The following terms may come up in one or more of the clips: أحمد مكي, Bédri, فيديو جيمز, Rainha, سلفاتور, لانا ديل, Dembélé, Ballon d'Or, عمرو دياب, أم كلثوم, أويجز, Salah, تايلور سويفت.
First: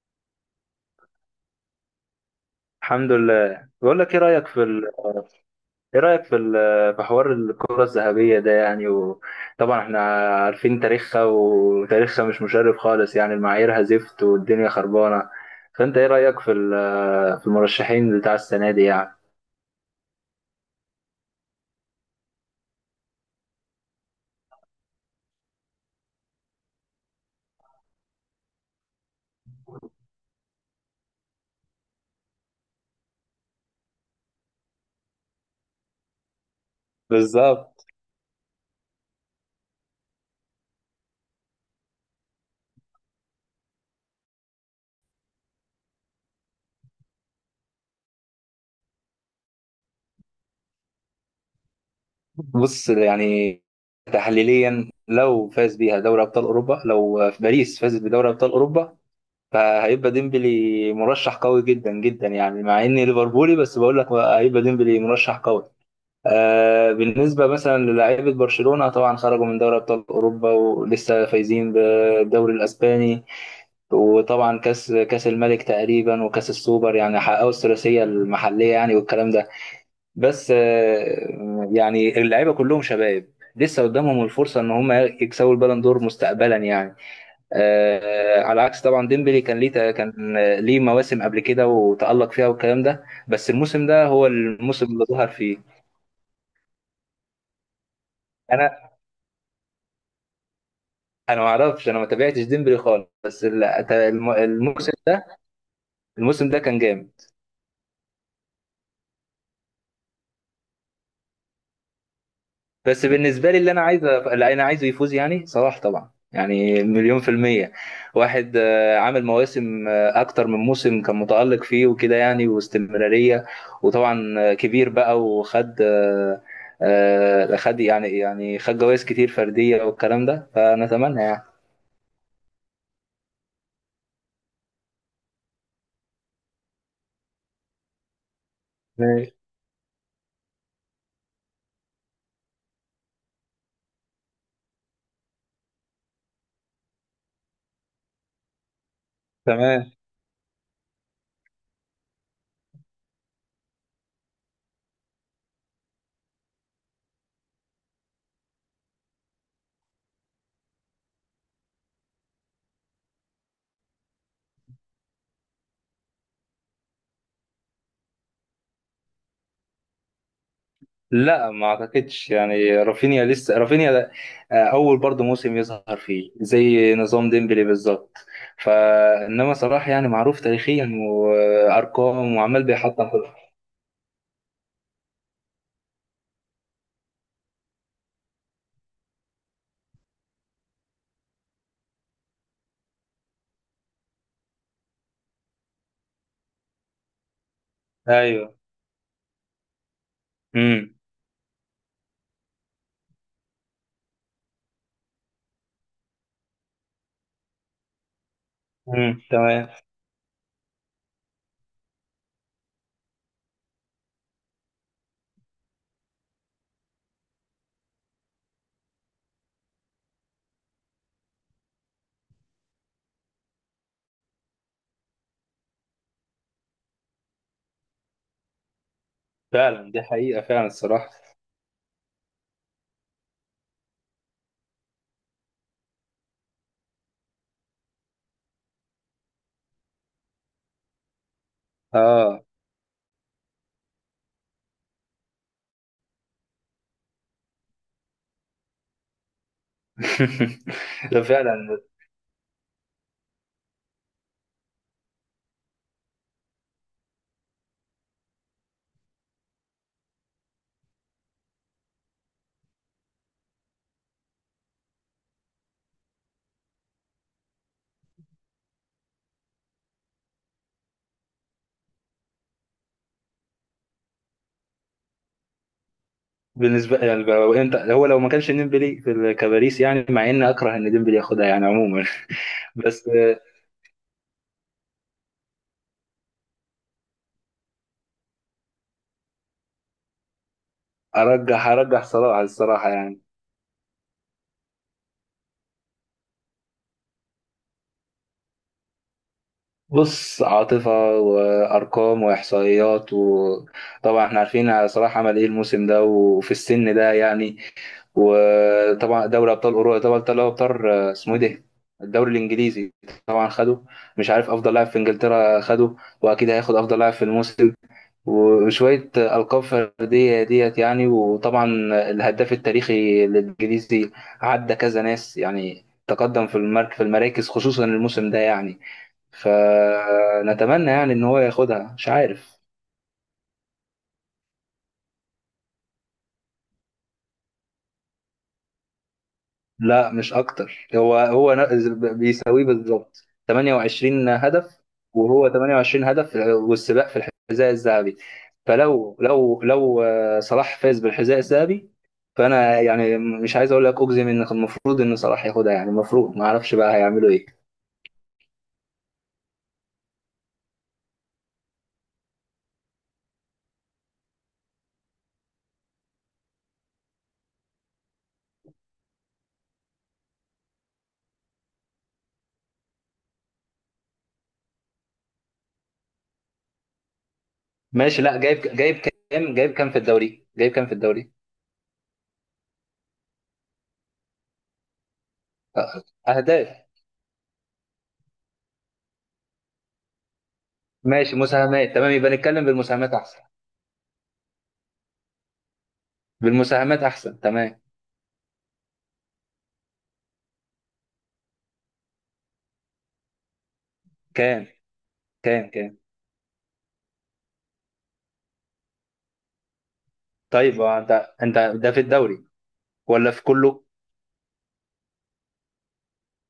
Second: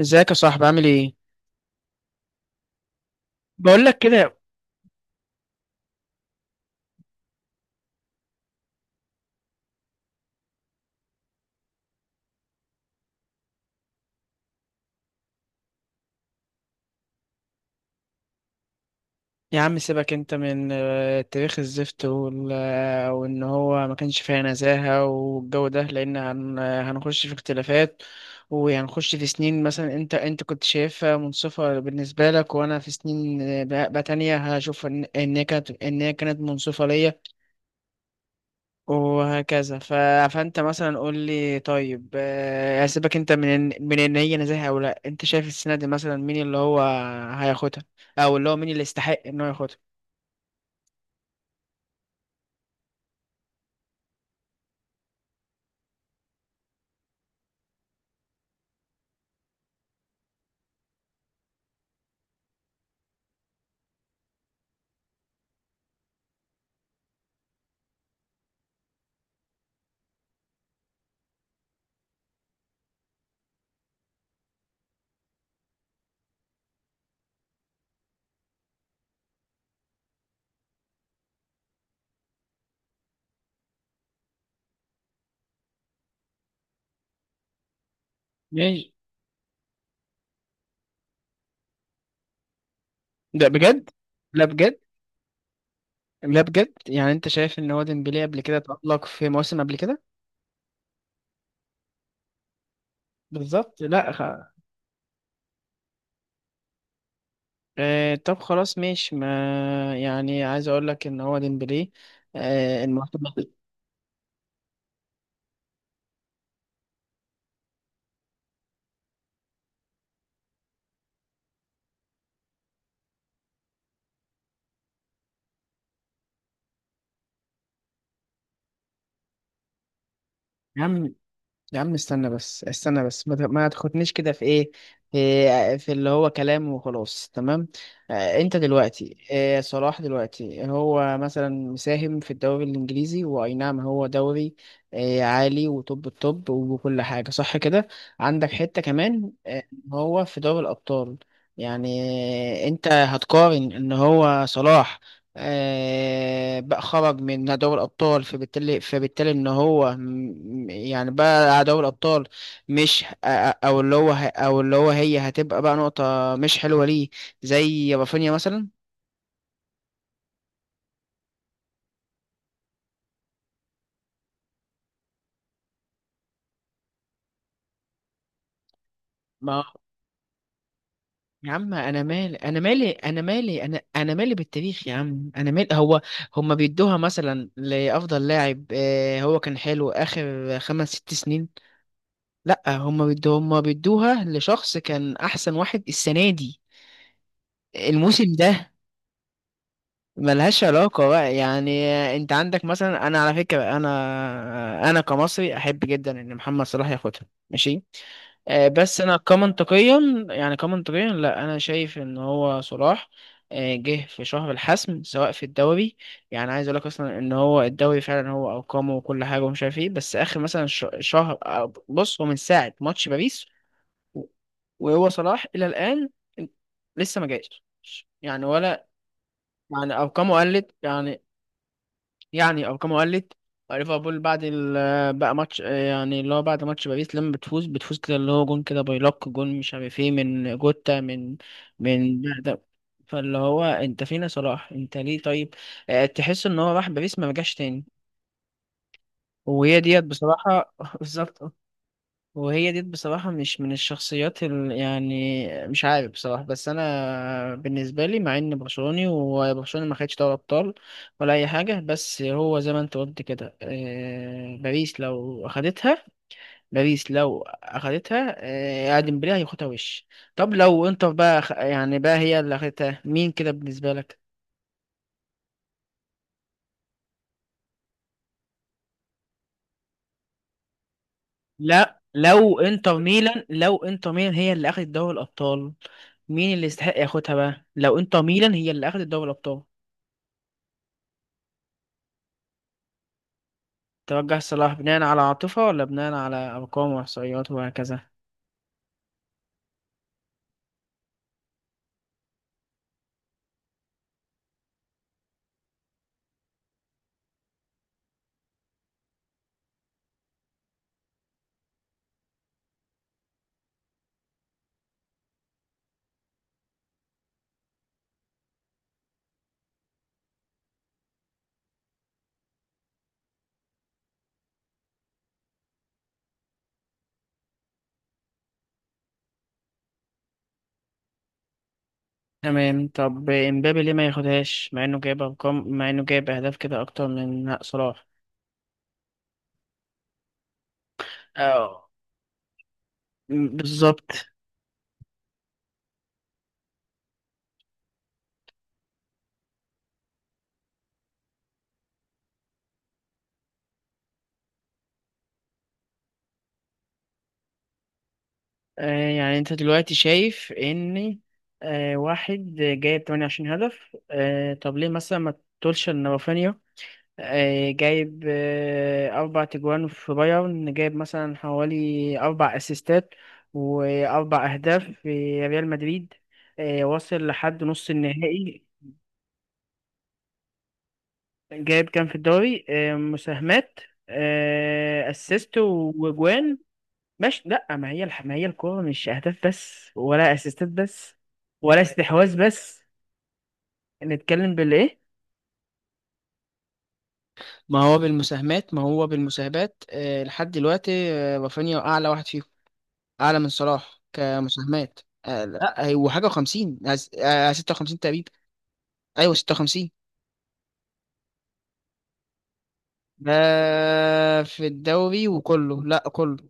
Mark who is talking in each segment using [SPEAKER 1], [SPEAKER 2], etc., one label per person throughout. [SPEAKER 1] ازيك يا صاحبي، عامل ايه؟
[SPEAKER 2] الحمد لله.
[SPEAKER 1] بقول لك
[SPEAKER 2] بقول لك ايه
[SPEAKER 1] كده.
[SPEAKER 2] رايك في ال... ايه رايك في ال... في حوار الكره الذهبيه ده، يعني. وطبعا احنا عارفين تاريخها، وتاريخها مش مشرف خالص يعني. المعاييرها زفت والدنيا خربانه. فانت ايه رايك في المرشحين بتاع السنه دي، يعني؟
[SPEAKER 1] يا عم سيبك انت من تاريخ الزفت وان هو ما كانش فيها نزاهة والجو ده، لان هنخش في اختلافات، وهنخش في سنين. مثلا انت كنت شايفها منصفة بالنسبة لك، وانا في سنين بقى تانية هشوف ان هي كانت منصفة ليا،
[SPEAKER 2] بالظبط.
[SPEAKER 1] وهكذا. فانت مثلا قول لي. طيب هسيبك انت من من ان هي نزاهه او لا، انت شايف السنه دي مثلا مين اللي هو هياخدها؟ او اللي هو مين اللي يستحق ان هو ياخدها؟
[SPEAKER 2] بص، يعني تحليليا لو فاز بيها دوري ابطال اوروبا، لو في باريس فازت بدوري ابطال اوروبا، فهيبقى ديمبلي مرشح قوي جدا جدا، يعني. مع اني ليفربولي بس بقول لك هيبقى ديمبلي مرشح قوي. بالنسبة مثلا للاعيبة برشلونة، طبعا خرجوا من دوري أبطال أوروبا، ولسه فايزين بالدوري الأسباني. وطبعا كأس الملك تقريبا، وكأس السوبر، يعني حققوا الثلاثية المحلية يعني، والكلام ده. بس يعني اللعيبة كلهم شباب، لسه قدامهم الفرصة إن هم يكسبوا البالون دور مستقبلا، يعني. على عكس
[SPEAKER 1] ماشي.
[SPEAKER 2] طبعا، ديمبلي كان ليه كان ليه مواسم قبل كده وتألق فيها، والكلام ده،
[SPEAKER 1] ده
[SPEAKER 2] بس الموسم
[SPEAKER 1] بجد؟
[SPEAKER 2] ده هو
[SPEAKER 1] لا بجد،
[SPEAKER 2] الموسم اللي ظهر فيه.
[SPEAKER 1] لا بجد، يعني انت شايف ان هو ديمبلي قبل كده تألق في مواسم قبل كده؟
[SPEAKER 2] انا ما تابعتش ديمبلي خالص، بس
[SPEAKER 1] بالظبط. لا
[SPEAKER 2] الم- الموسم ده الموسم ده كان جامد.
[SPEAKER 1] آه، طب خلاص ماشي. ما يعني، عايز اقول لك ان هو ديمبلي
[SPEAKER 2] بس
[SPEAKER 1] المفروض.
[SPEAKER 2] بالنسبه لي، اللي انا عايزه يفوز يعني صلاح طبعا، يعني مليون في المية. واحد عامل مواسم أكتر من موسم كان متألق فيه وكده يعني، واستمرارية. وطبعا كبير بقى، وخد آه، آه، خد يعني يعني خد جوائز كتير فردية والكلام ده، فنتمنى يعني.
[SPEAKER 1] يا عم استنى بس، استنى بس، ما تاخدنيش كده في ايه، في اللي هو كلام وخلاص، تمام. انت دلوقتي
[SPEAKER 2] ماشي.
[SPEAKER 1] صلاح دلوقتي هو مثلا مساهم في الدوري الانجليزي، واي نعم هو دوري عالي، وطب الطب وكل حاجه صح كده. عندك حته كمان
[SPEAKER 2] تمام.
[SPEAKER 1] هو في دوري الابطال؟ يعني انت هتقارن ان هو صلاح بقى خرج من دوري الأبطال، فبالتالي إن هو يعني بقى على دوري الأبطال، مش، أو اللي هو أو اللي هو هي هتبقى بقى نقطة مش حلوة ليه؟ زي رافينيا مثلا.
[SPEAKER 2] لا ما اعتقدش، يعني رافينيا لسه، رافينيا ده- آه، اول برضه موسم يظهر فيه زي نظام ديمبلي بالظبط. فانما
[SPEAKER 1] ما
[SPEAKER 2] صلاح يعني معروف تاريخيا
[SPEAKER 1] يا عم، أنا
[SPEAKER 2] وارقام،
[SPEAKER 1] مالي، أنا
[SPEAKER 2] وعمال
[SPEAKER 1] مالي،
[SPEAKER 2] بيحطم
[SPEAKER 1] أنا
[SPEAKER 2] كله.
[SPEAKER 1] مالي، أنا مالي بالتاريخ، يا عم أنا مالي. هو هما بيدوها مثلا لأفضل لاعب هو كان حلو آخر خمس ست سنين؟ لأ، هما بيدوها، هما بيدوها لشخص كان أحسن واحد السنة دي، الموسم
[SPEAKER 2] ايوه.
[SPEAKER 1] ده. ملهاش
[SPEAKER 2] امم.
[SPEAKER 1] علاقة بقى يعني. انت عندك مثلا، انا على فكرة، انا كمصري احب جدا ان محمد صلاح ياخدها. ماشي. بس انا
[SPEAKER 2] امم. تمام.
[SPEAKER 1] كمنطقيا، يعني كمنطقيا، لا، انا شايف ان هو صلاح جه في شهر الحسم، سواء في الدوري. يعني عايز اقول لك، اصلا ان هو الدوري فعلا هو ارقامه وكل حاجة ومش عارف ايه، بس اخر مثلا شهر بص، هو من ساعة ماتش باريس وهو صلاح الى الان لسه ما جاش يعني، ولا
[SPEAKER 2] فعلا،
[SPEAKER 1] يعني
[SPEAKER 2] دي
[SPEAKER 1] ارقامه
[SPEAKER 2] حقيقة فعلا
[SPEAKER 1] قلت،
[SPEAKER 2] الصراحة.
[SPEAKER 1] يعني يعني ارقامه قلت. ليفربول بقى ماتش، يعني اللي هو بعد ماتش باريس، لما بتفوز كده اللي هو جون كده، باي لوك جون مش عارف ايه، من جوتا، من ده
[SPEAKER 2] اه.
[SPEAKER 1] ده. فاللي هو انت فينا صلاح، انت ليه طيب تحس ان هو راح باريس ما رجعش تاني، وهي ديت بصراحة.
[SPEAKER 2] ده
[SPEAKER 1] بالظبط.
[SPEAKER 2] فعلا.
[SPEAKER 1] وهي دي بصراحة مش من الشخصيات يعني مش عارف بصراحة، بس أنا بالنسبة لي، مع إن برشلوني وبرشلونة ما خدش دوري أبطال ولا أي حاجة، بس هو زي ما أنت قلت كده باريس لو أخدتها، ديمبلي هياخدها، وش. طب لو إنتر بقى يعني بقى هي اللي أخدتها مين كده بالنسبة لك؟
[SPEAKER 2] بالنسبة يعني، لو انت هو لو ما كانش ديمبلي في كباريس، يعني مع اني اكره ان ديمبلي ياخدها يعني
[SPEAKER 1] لا
[SPEAKER 2] عموما.
[SPEAKER 1] لو إنتر
[SPEAKER 2] بس
[SPEAKER 1] ميلان، هي اللي أخدت دوري الأبطال. مين اللي يستحق ياخدها بقى؟ لو إنتر ميلان هي اللي أخدت دوري الأبطال.
[SPEAKER 2] ارجح ارجح صلاح الصراحة، يعني.
[SPEAKER 1] توجه صلاح بناء على عاطفة ولا بناء على أرقام وإحصائيات وهكذا؟
[SPEAKER 2] بص، عاطفة وأرقام وإحصائيات. وطبعا احنا عارفين صلاح عمل ايه الموسم ده، وفي السن ده يعني. وطبعا دوري أبطال أوروبا، دوري أبطال أبطال اسمه ايه ده، الدوري الإنجليزي، طبعا خده. مش عارف، أفضل لاعب في إنجلترا خده، وأكيد هياخد أفضل لاعب في الموسم، وشوية ألقاب فردية ديت يعني. وطبعا الهداف التاريخي للإنجليزي، عدى كذا ناس يعني. تقدم في المرك في المراكز خصوصا الموسم ده يعني. فنتمنى يعني ان هو ياخدها، مش عارف.
[SPEAKER 1] تمام. طب إمبابي ليه ما ياخدهاش مع إنه جايب أرقام، مع إنه جايب أهداف كده أكتر من صلاح؟
[SPEAKER 2] لا، مش اكتر. هو هو
[SPEAKER 1] اه.
[SPEAKER 2] ن- بيساويه بالظبط
[SPEAKER 1] بالظبط.
[SPEAKER 2] 28 هدف، وهو 28 هدف والسباق في الحذاء الذهبي. فلو لو لو آه، صلاح فاز بالحذاء الذهبي، فانا يعني مش عايز اقول لك، اجزم ان كان المفروض ان صلاح ياخدها يعني المفروض. ما اعرفش بقى هيعملوا ايه.
[SPEAKER 1] آه، يعني أنت دلوقتي شايف إن واحد جايب 28 هدف، آه طب ليه مثلا ما تقولش إن رافينيا جايب أربع تجوان في بايرن، جايب مثلا حوالي أربع أسيستات وأربع أهداف في ريال مدريد، وصل لحد نص
[SPEAKER 2] ماشي. لا، جايب
[SPEAKER 1] النهائي؟
[SPEAKER 2] جايب كام؟ جايب كام في الدوري؟
[SPEAKER 1] جايب كام في الدوري مساهمات، أسيست وجوان؟
[SPEAKER 2] اهداف.
[SPEAKER 1] مش، لأ، ما هي ما هي الكورة مش أهداف بس ولا أسيستات بس
[SPEAKER 2] ماشي،
[SPEAKER 1] ولا
[SPEAKER 2] مساهمات. تمام، يبقى
[SPEAKER 1] استحواذ
[SPEAKER 2] نتكلم
[SPEAKER 1] بس.
[SPEAKER 2] بالمساهمات احسن.
[SPEAKER 1] نتكلم بالإيه؟
[SPEAKER 2] بالمساهمات احسن، تمام.
[SPEAKER 1] ما هو بالمساهمات، ما هو بالمساهمات لحد دلوقتي رافينيا أعلى واحد فيهم، اعلى من صلاح
[SPEAKER 2] كام
[SPEAKER 1] كمساهمات. لا، لا،
[SPEAKER 2] كام؟
[SPEAKER 1] ايوه، حاجه وخمسين، 56 تقريبا، ايوه 56.
[SPEAKER 2] طيب، هو انت ده في الدوري ولا
[SPEAKER 1] ده
[SPEAKER 2] في كله؟
[SPEAKER 1] في الدوري وكله، لا كله.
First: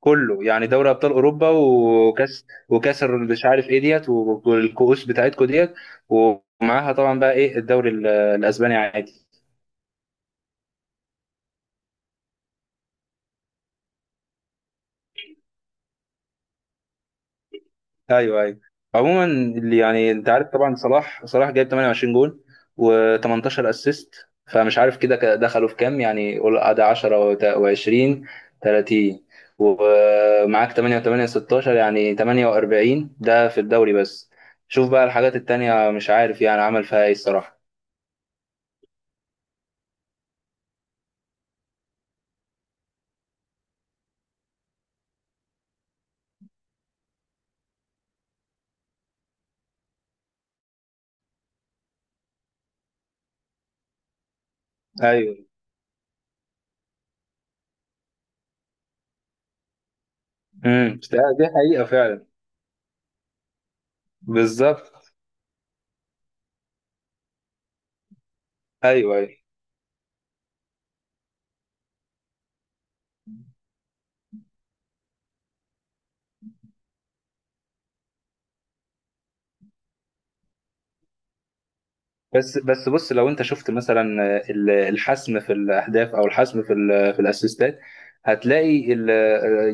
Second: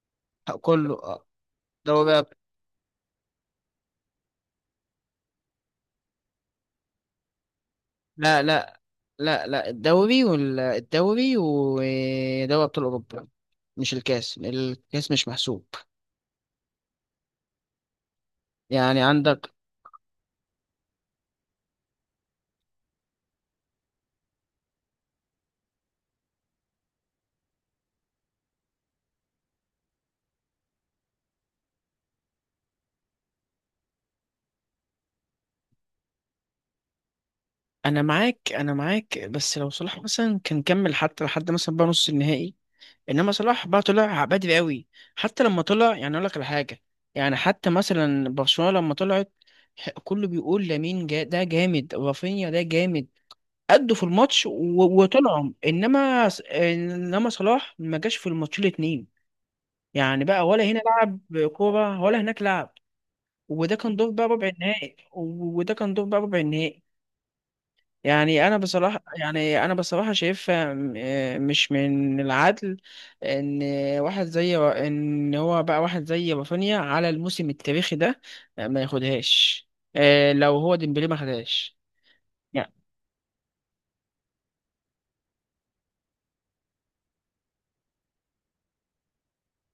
[SPEAKER 2] كله، يعني دوري
[SPEAKER 1] كله
[SPEAKER 2] ابطال اوروبا
[SPEAKER 1] دوري
[SPEAKER 2] وكاس، مش عارف ايه ديت، والكؤوس بتاعتكو ديت. ومعاها طبعا بقى ايه الدوري
[SPEAKER 1] لا
[SPEAKER 2] الاسباني
[SPEAKER 1] لا
[SPEAKER 2] عادي.
[SPEAKER 1] لا لا، الدوري والدوري ودوري ابطال اوروبا، مش الكاس، الكاس مش محسوب،
[SPEAKER 2] ايوه ايوه.
[SPEAKER 1] يعني
[SPEAKER 2] عموما،
[SPEAKER 1] عندك.
[SPEAKER 2] اللي يعني انت عارف طبعا، صلاح صلاح جايب 28 جول و18 اسيست. فمش عارف كده، دخلوا في كام يعني؟ قول ده 10 و20، 30. ومعاك 8 و8، 16، يعني 48 ده في الدوري بس. شوف بقى الحاجات التانية، مش عارف يعني عمل فيها ايه الصراحة.
[SPEAKER 1] انا معاك، انا معاك، بس لو صلاح مثلا كان كمل حتى لحد مثلا بقى نص النهائي. انما صلاح بقى طلع بدري قوي، حتى لما طلع، يعني اقول لك على حاجه، يعني حتى مثلا برشلونه لما طلعت، كله بيقول لامين جا ده جامد، رافينيا ده جامد، أدوا في الماتش
[SPEAKER 2] ايوه.
[SPEAKER 1] وطلعوا، انما انما صلاح ما جاش في الماتشين الاتنين، يعني بقى ولا هنا
[SPEAKER 2] امم.
[SPEAKER 1] لعب
[SPEAKER 2] دي حقيقة
[SPEAKER 1] كوره ولا
[SPEAKER 2] فعلا.
[SPEAKER 1] هناك لعب، وده كان دور بقى ربع
[SPEAKER 2] بالظبط.
[SPEAKER 1] النهائي، وده كان دور بقى ربع النهائي. يعني انا بصراحه،
[SPEAKER 2] ايوه ايوه.
[SPEAKER 1] يعني انا بصراحه شايفها آه، مش من العدل ان واحد زي ان هو بقى، واحد زي رافينيا على الموسم التاريخي ده ما ياخدهاش لو هو ديمبلي ما خدهاش
[SPEAKER 2] بس
[SPEAKER 1] يعني.
[SPEAKER 2] بس بص، لو انت شفت مثلا الحسم في الاهداف، او الحسم في في الاسيستات، هتلاقي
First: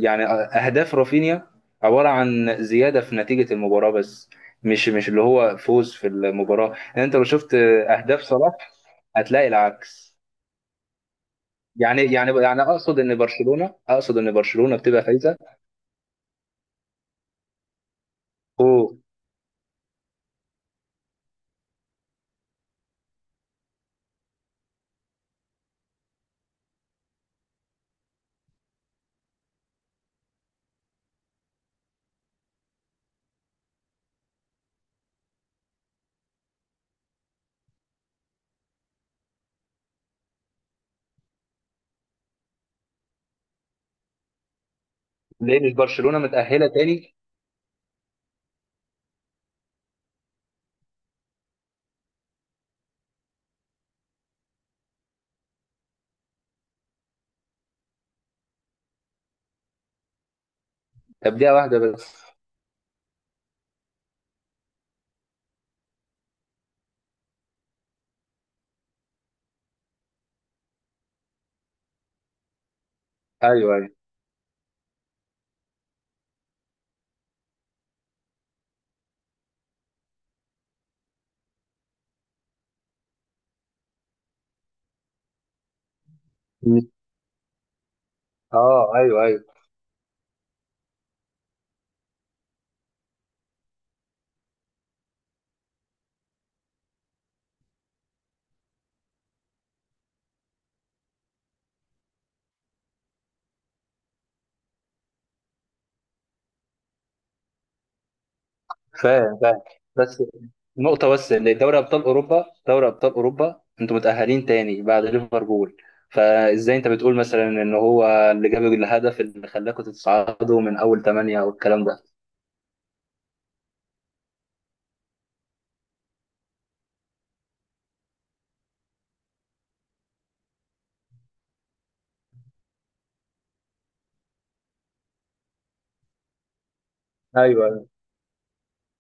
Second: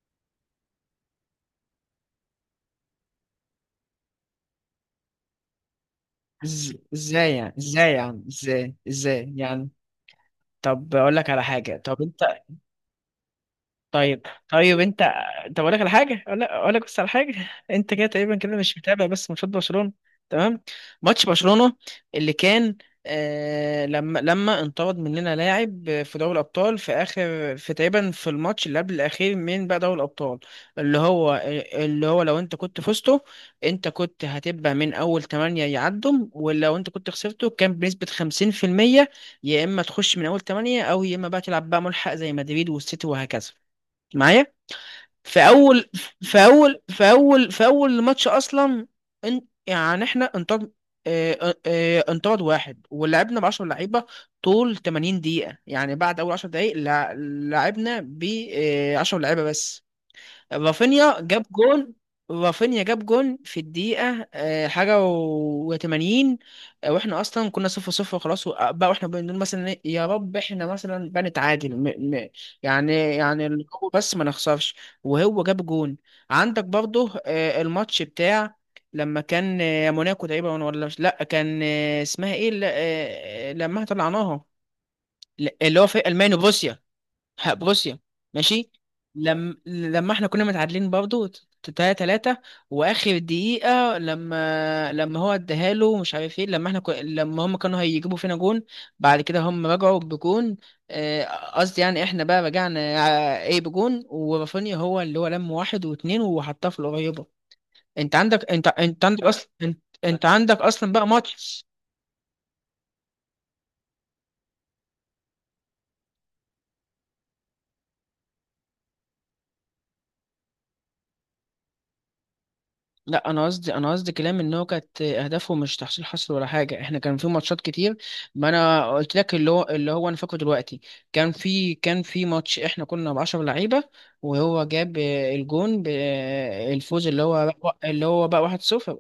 [SPEAKER 2] يعني اهداف رافينيا عباره عن زياده في نتيجه المباراه بس، مش اللي هو فوز في المباراه. يعني انت لو
[SPEAKER 1] ازاي يعني؟
[SPEAKER 2] شفت
[SPEAKER 1] ازاي
[SPEAKER 2] اهداف
[SPEAKER 1] يعني؟
[SPEAKER 2] صلاح،
[SPEAKER 1] ازاي
[SPEAKER 2] هتلاقي
[SPEAKER 1] يعني؟
[SPEAKER 2] العكس
[SPEAKER 1] طب اقول لك على حاجه، طب انت.
[SPEAKER 2] يعني اقصد ان برشلونه،
[SPEAKER 1] طيب، طيب
[SPEAKER 2] بتبقى
[SPEAKER 1] انت.
[SPEAKER 2] فايزه.
[SPEAKER 1] طب اقول لك على حاجه، اقول لك بس على حاجه. انت كده تقريبا كده مش
[SPEAKER 2] اوه.
[SPEAKER 1] متابع بس ماتشات برشلونه. تمام. ماتش برشلونه اللي كان لما انطرد مننا لاعب في دوري الابطال في اخر، في تقريبا في الماتش اللي قبل الاخير من بقى دوري الابطال، اللي هو، لو انت كنت فزته انت كنت هتبقى من اول 8 يعدم، ولو انت كنت خسرته كان بنسبه 50%، يا اما تخش من اول 8، او يا اما بقى تلعب بقى ملحق زي مدريد والسيتي وهكذا، معايا. في
[SPEAKER 2] ليه مش
[SPEAKER 1] اول،
[SPEAKER 2] برشلونه متاهله تاني؟
[SPEAKER 1] في اول ماتش اصلا، ان يعني احنا انطرد، انطرد واحد ولعبنا ب 10 لعيبه، طول 80 دقيقه يعني، بعد اول 10 دقائق لعبنا ب 10 لعيبه بس. رافينيا
[SPEAKER 2] طب
[SPEAKER 1] جاب
[SPEAKER 2] دقيقه واحده
[SPEAKER 1] جون،
[SPEAKER 2] بس.
[SPEAKER 1] في الدقيقة حاجة و80، واحنا اصلا كنا 0-0 خلاص بقى، واحنا بنقول مثلا إيه، يا رب احنا مثلا بنتعادل، م م يعني اللي
[SPEAKER 2] ايوه ايوه.
[SPEAKER 1] هو بس ما نخسرش، وهو جاب جون. عندك برضه الماتش بتاع، لما كان موناكو تقريبا، ولا، مش، لا كان اسمها ايه لما طلعناها اللي هو في المانيا، وبروسيا، بروسيا، ماشي.
[SPEAKER 2] اه، ايوه ايوه.
[SPEAKER 1] لما احنا كنا متعادلين برضه 3-3، واخر دقيقة لما هو اداها له مش عارف ايه، لما احنا لما هم كانوا هيجيبوا فينا جون، بعد كده هم رجعوا بجون آه، قصدي، يعني احنا بقى رجعنا آه، ايه بجون، ورافينيا هو اللي هو لم واحد واتنين وحطها في القريبة. انت عندك، انت عندك
[SPEAKER 2] فاهم
[SPEAKER 1] اصلا،
[SPEAKER 2] فاهم،
[SPEAKER 1] انت،
[SPEAKER 2] بس
[SPEAKER 1] انت عندك اصلا بقى
[SPEAKER 2] نقطة بس
[SPEAKER 1] ماتش.
[SPEAKER 2] لدوري أبطال أوروبا. دوري أبطال أوروبا أنتوا متأهلين تاني بعد ليفربول، فإزاي أنت بتقول مثلا إن هو اللي جاب الهدف اللي خلاكوا تتصعدوا من أول ثمانية والكلام ده؟
[SPEAKER 1] لا انا قصدي، انا قصدي كلام ان هو كانت اهدافه مش تحصيل حصر ولا حاجه، احنا كان في ماتشات كتير. ما انا قلت لك اللي هو، اللي هو انا فاكره دلوقتي، كان في، كان في ماتش احنا كنا ب 10 لعيبه، وهو جاب الجون الفوز، اللي هو
[SPEAKER 2] أيوه
[SPEAKER 1] بقى،
[SPEAKER 2] أيوه
[SPEAKER 1] اللي هو بقى 1-0،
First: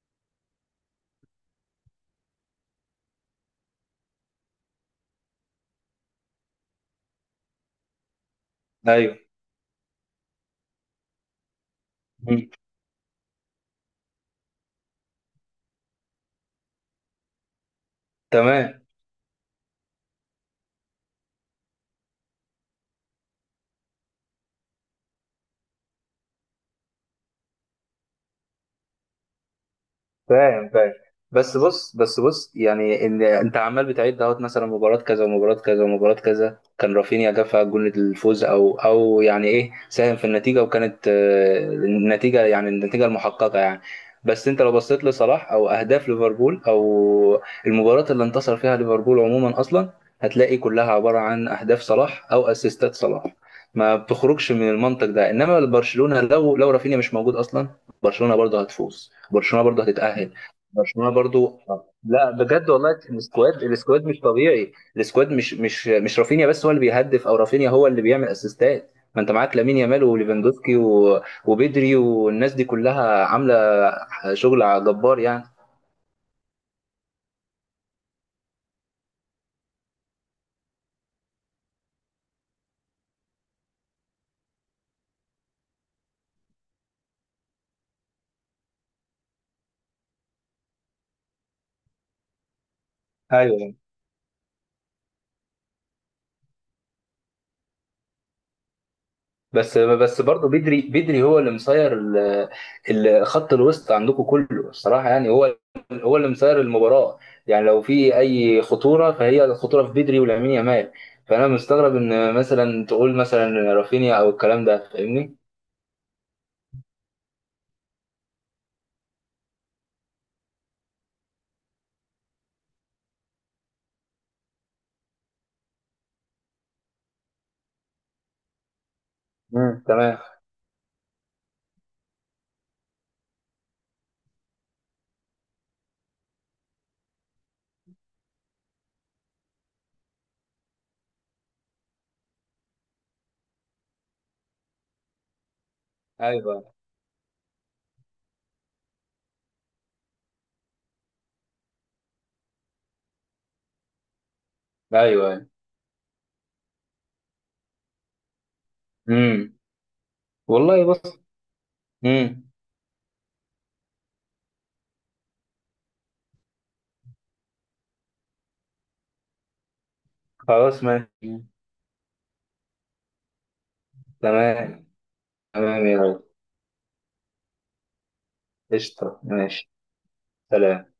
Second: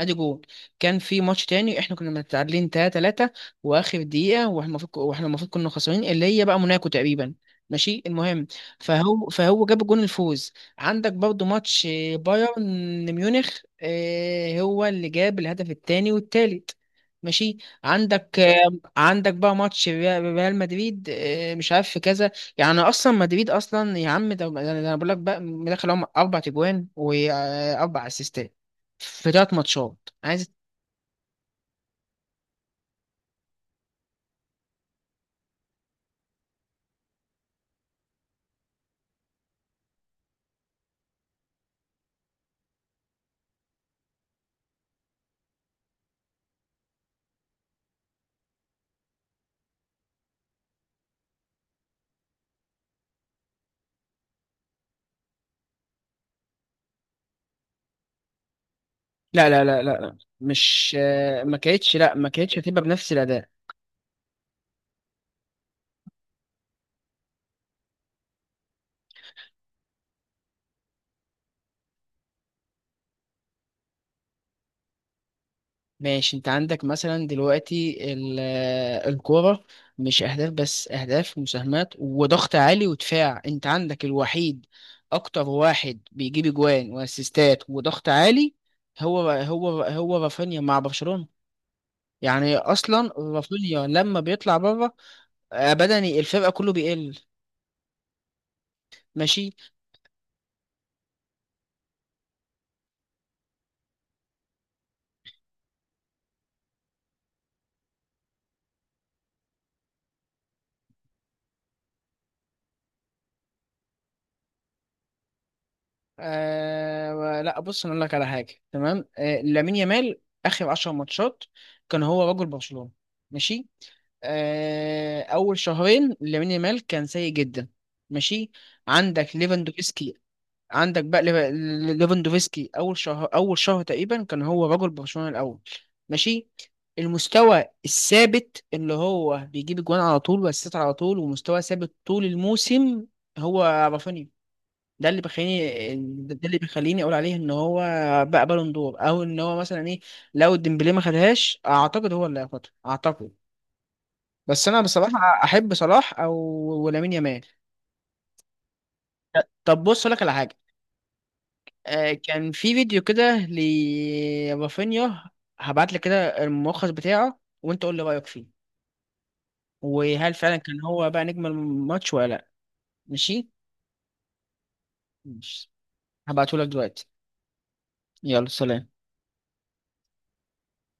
[SPEAKER 1] ادي جول. كان في ماتش تاني احنا كنا متعادلين 3-3، واخر دقيقه، واحنا المفروض، واحنا المفروض كنا خسرانين اللي هي بقى موناكو تقريبا، ماشي المهم،
[SPEAKER 2] أيوه.
[SPEAKER 1] فهو جاب جون الفوز. عندك برضو ماتش
[SPEAKER 2] مم.
[SPEAKER 1] بايرن ميونخ، هو اللي جاب الهدف التاني والتالت، ماشي. عندك،
[SPEAKER 2] تمام.
[SPEAKER 1] عندك بقى ماتش ريال مدريد، مش عارف في كذا. يعني اصلا مدريد اصلا يا عم، ده انا بقول لك بقى مدخل، هم اربع تجوان واربع اسيستات في ثلاث ماتشات، عايز.
[SPEAKER 2] فاهم فاهم. بس بص بس بص، يعني ان انت عمال بتعد اهوت، مثلا مباراه كذا ومباراه كذا ومباراه كذا كان رافينيا جاب فيها جول الفوز، او او يعني ايه ساهم في النتيجه، وكانت النتيجه يعني، النتيجه المحققه يعني. بس انت لو بصيت لصلاح، او اهداف ليفربول، او المباراه اللي انتصر فيها ليفربول عموما اصلا، هتلاقي كلها عباره عن اهداف صلاح او اسيستات صلاح. ما بتخرجش من المنطق ده. انما برشلونه لو لو رافينيا مش موجود اصلا، برشلونه برضه هتفوز،
[SPEAKER 1] لا
[SPEAKER 2] برشلونه
[SPEAKER 1] لا
[SPEAKER 2] برضو
[SPEAKER 1] لا لا لا.
[SPEAKER 2] هتتاهل،
[SPEAKER 1] مش
[SPEAKER 2] برشلونه
[SPEAKER 1] ما
[SPEAKER 2] برضو.
[SPEAKER 1] كانتش، لا، ما
[SPEAKER 2] لا
[SPEAKER 1] كانتش
[SPEAKER 2] بجد
[SPEAKER 1] هتبقى
[SPEAKER 2] والله.
[SPEAKER 1] بنفس الاداء.
[SPEAKER 2] السكواد السكواد مش طبيعي. السكواد مش رافينيا بس هو اللي بيهدف، او رافينيا هو اللي بيعمل اسيستات. ما انت معاك لامين يامال وليفاندوفسكي وبدري، والناس دي كلها عامله شغل جبار يعني.
[SPEAKER 1] ماشي. انت عندك مثلا دلوقتي آه، الكوره مش اهداف بس، اهداف ومساهمات وضغط عالي ودفاع، انت عندك الوحيد، اكتر واحد بيجيب اجوان واسيستات وضغط عالي هو هو رافينيا مع برشلونة. يعني اصلا
[SPEAKER 2] ايوه.
[SPEAKER 1] رافينيا لما بيطلع بره بدني الفرقه كله بيقل، ماشي.
[SPEAKER 2] بس بس برضه بدري بدري هو اللي مصير خط الوسط عندكم كله، الصراحه يعني. هو اللي مصير المباراه. يعني لو في اي خطوره، فهي الخطوره في بدري ولامين يامال. فانا مستغرب ان مثلا تقول مثلا رافينيا او الكلام ده، فاهمني.
[SPEAKER 1] آه لا، بص انا اقول لك على حاجه. تمام. آه لامين يامال اخر 10 ماتشات كان هو رجل برشلونه، ماشي. آه اول شهرين لامين يامال كان سيء جدا، ماشي. عندك
[SPEAKER 2] مم. تمام.
[SPEAKER 1] ليفاندوفسكي، عندك بقى ليفاندوفسكي، اول شهر تقريبا كان هو رجل برشلونه الاول، ماشي. المستوى الثابت اللي هو بيجيب جوان على طول، ويسيطر على طول، ومستوى ثابت طول الموسم، هو رافينيا. ده اللي بيخليني ده
[SPEAKER 2] ايوه
[SPEAKER 1] اللي بيخليني اقول عليه ان هو بقى بالون دور، او ان هو مثلا ايه. لو ديمبلي ما خدهاش، اعتقد هو اللي هياخدها اعتقد. بس انا بصراحه
[SPEAKER 2] ايوه.
[SPEAKER 1] احب صلاح او ولامين يامال.
[SPEAKER 2] امم.
[SPEAKER 1] طب بص لك على حاجه،
[SPEAKER 2] والله بص. امم.
[SPEAKER 1] كان في فيديو كده لرافينيا، هبعت لك كده الملخص بتاعه، وانت قول لي رايك فيه، وهل فعلا كان
[SPEAKER 2] خلاص ماشي.
[SPEAKER 1] هو بقى
[SPEAKER 2] مم.
[SPEAKER 1] نجم الماتش ولا لا؟ ماشي.
[SPEAKER 2] تمام.
[SPEAKER 1] ماشي.
[SPEAKER 2] تمام يا ريس.
[SPEAKER 1] هبعته لك دلوقتي. يلا سلام.
[SPEAKER 2] قشطه، ماشي. سلام.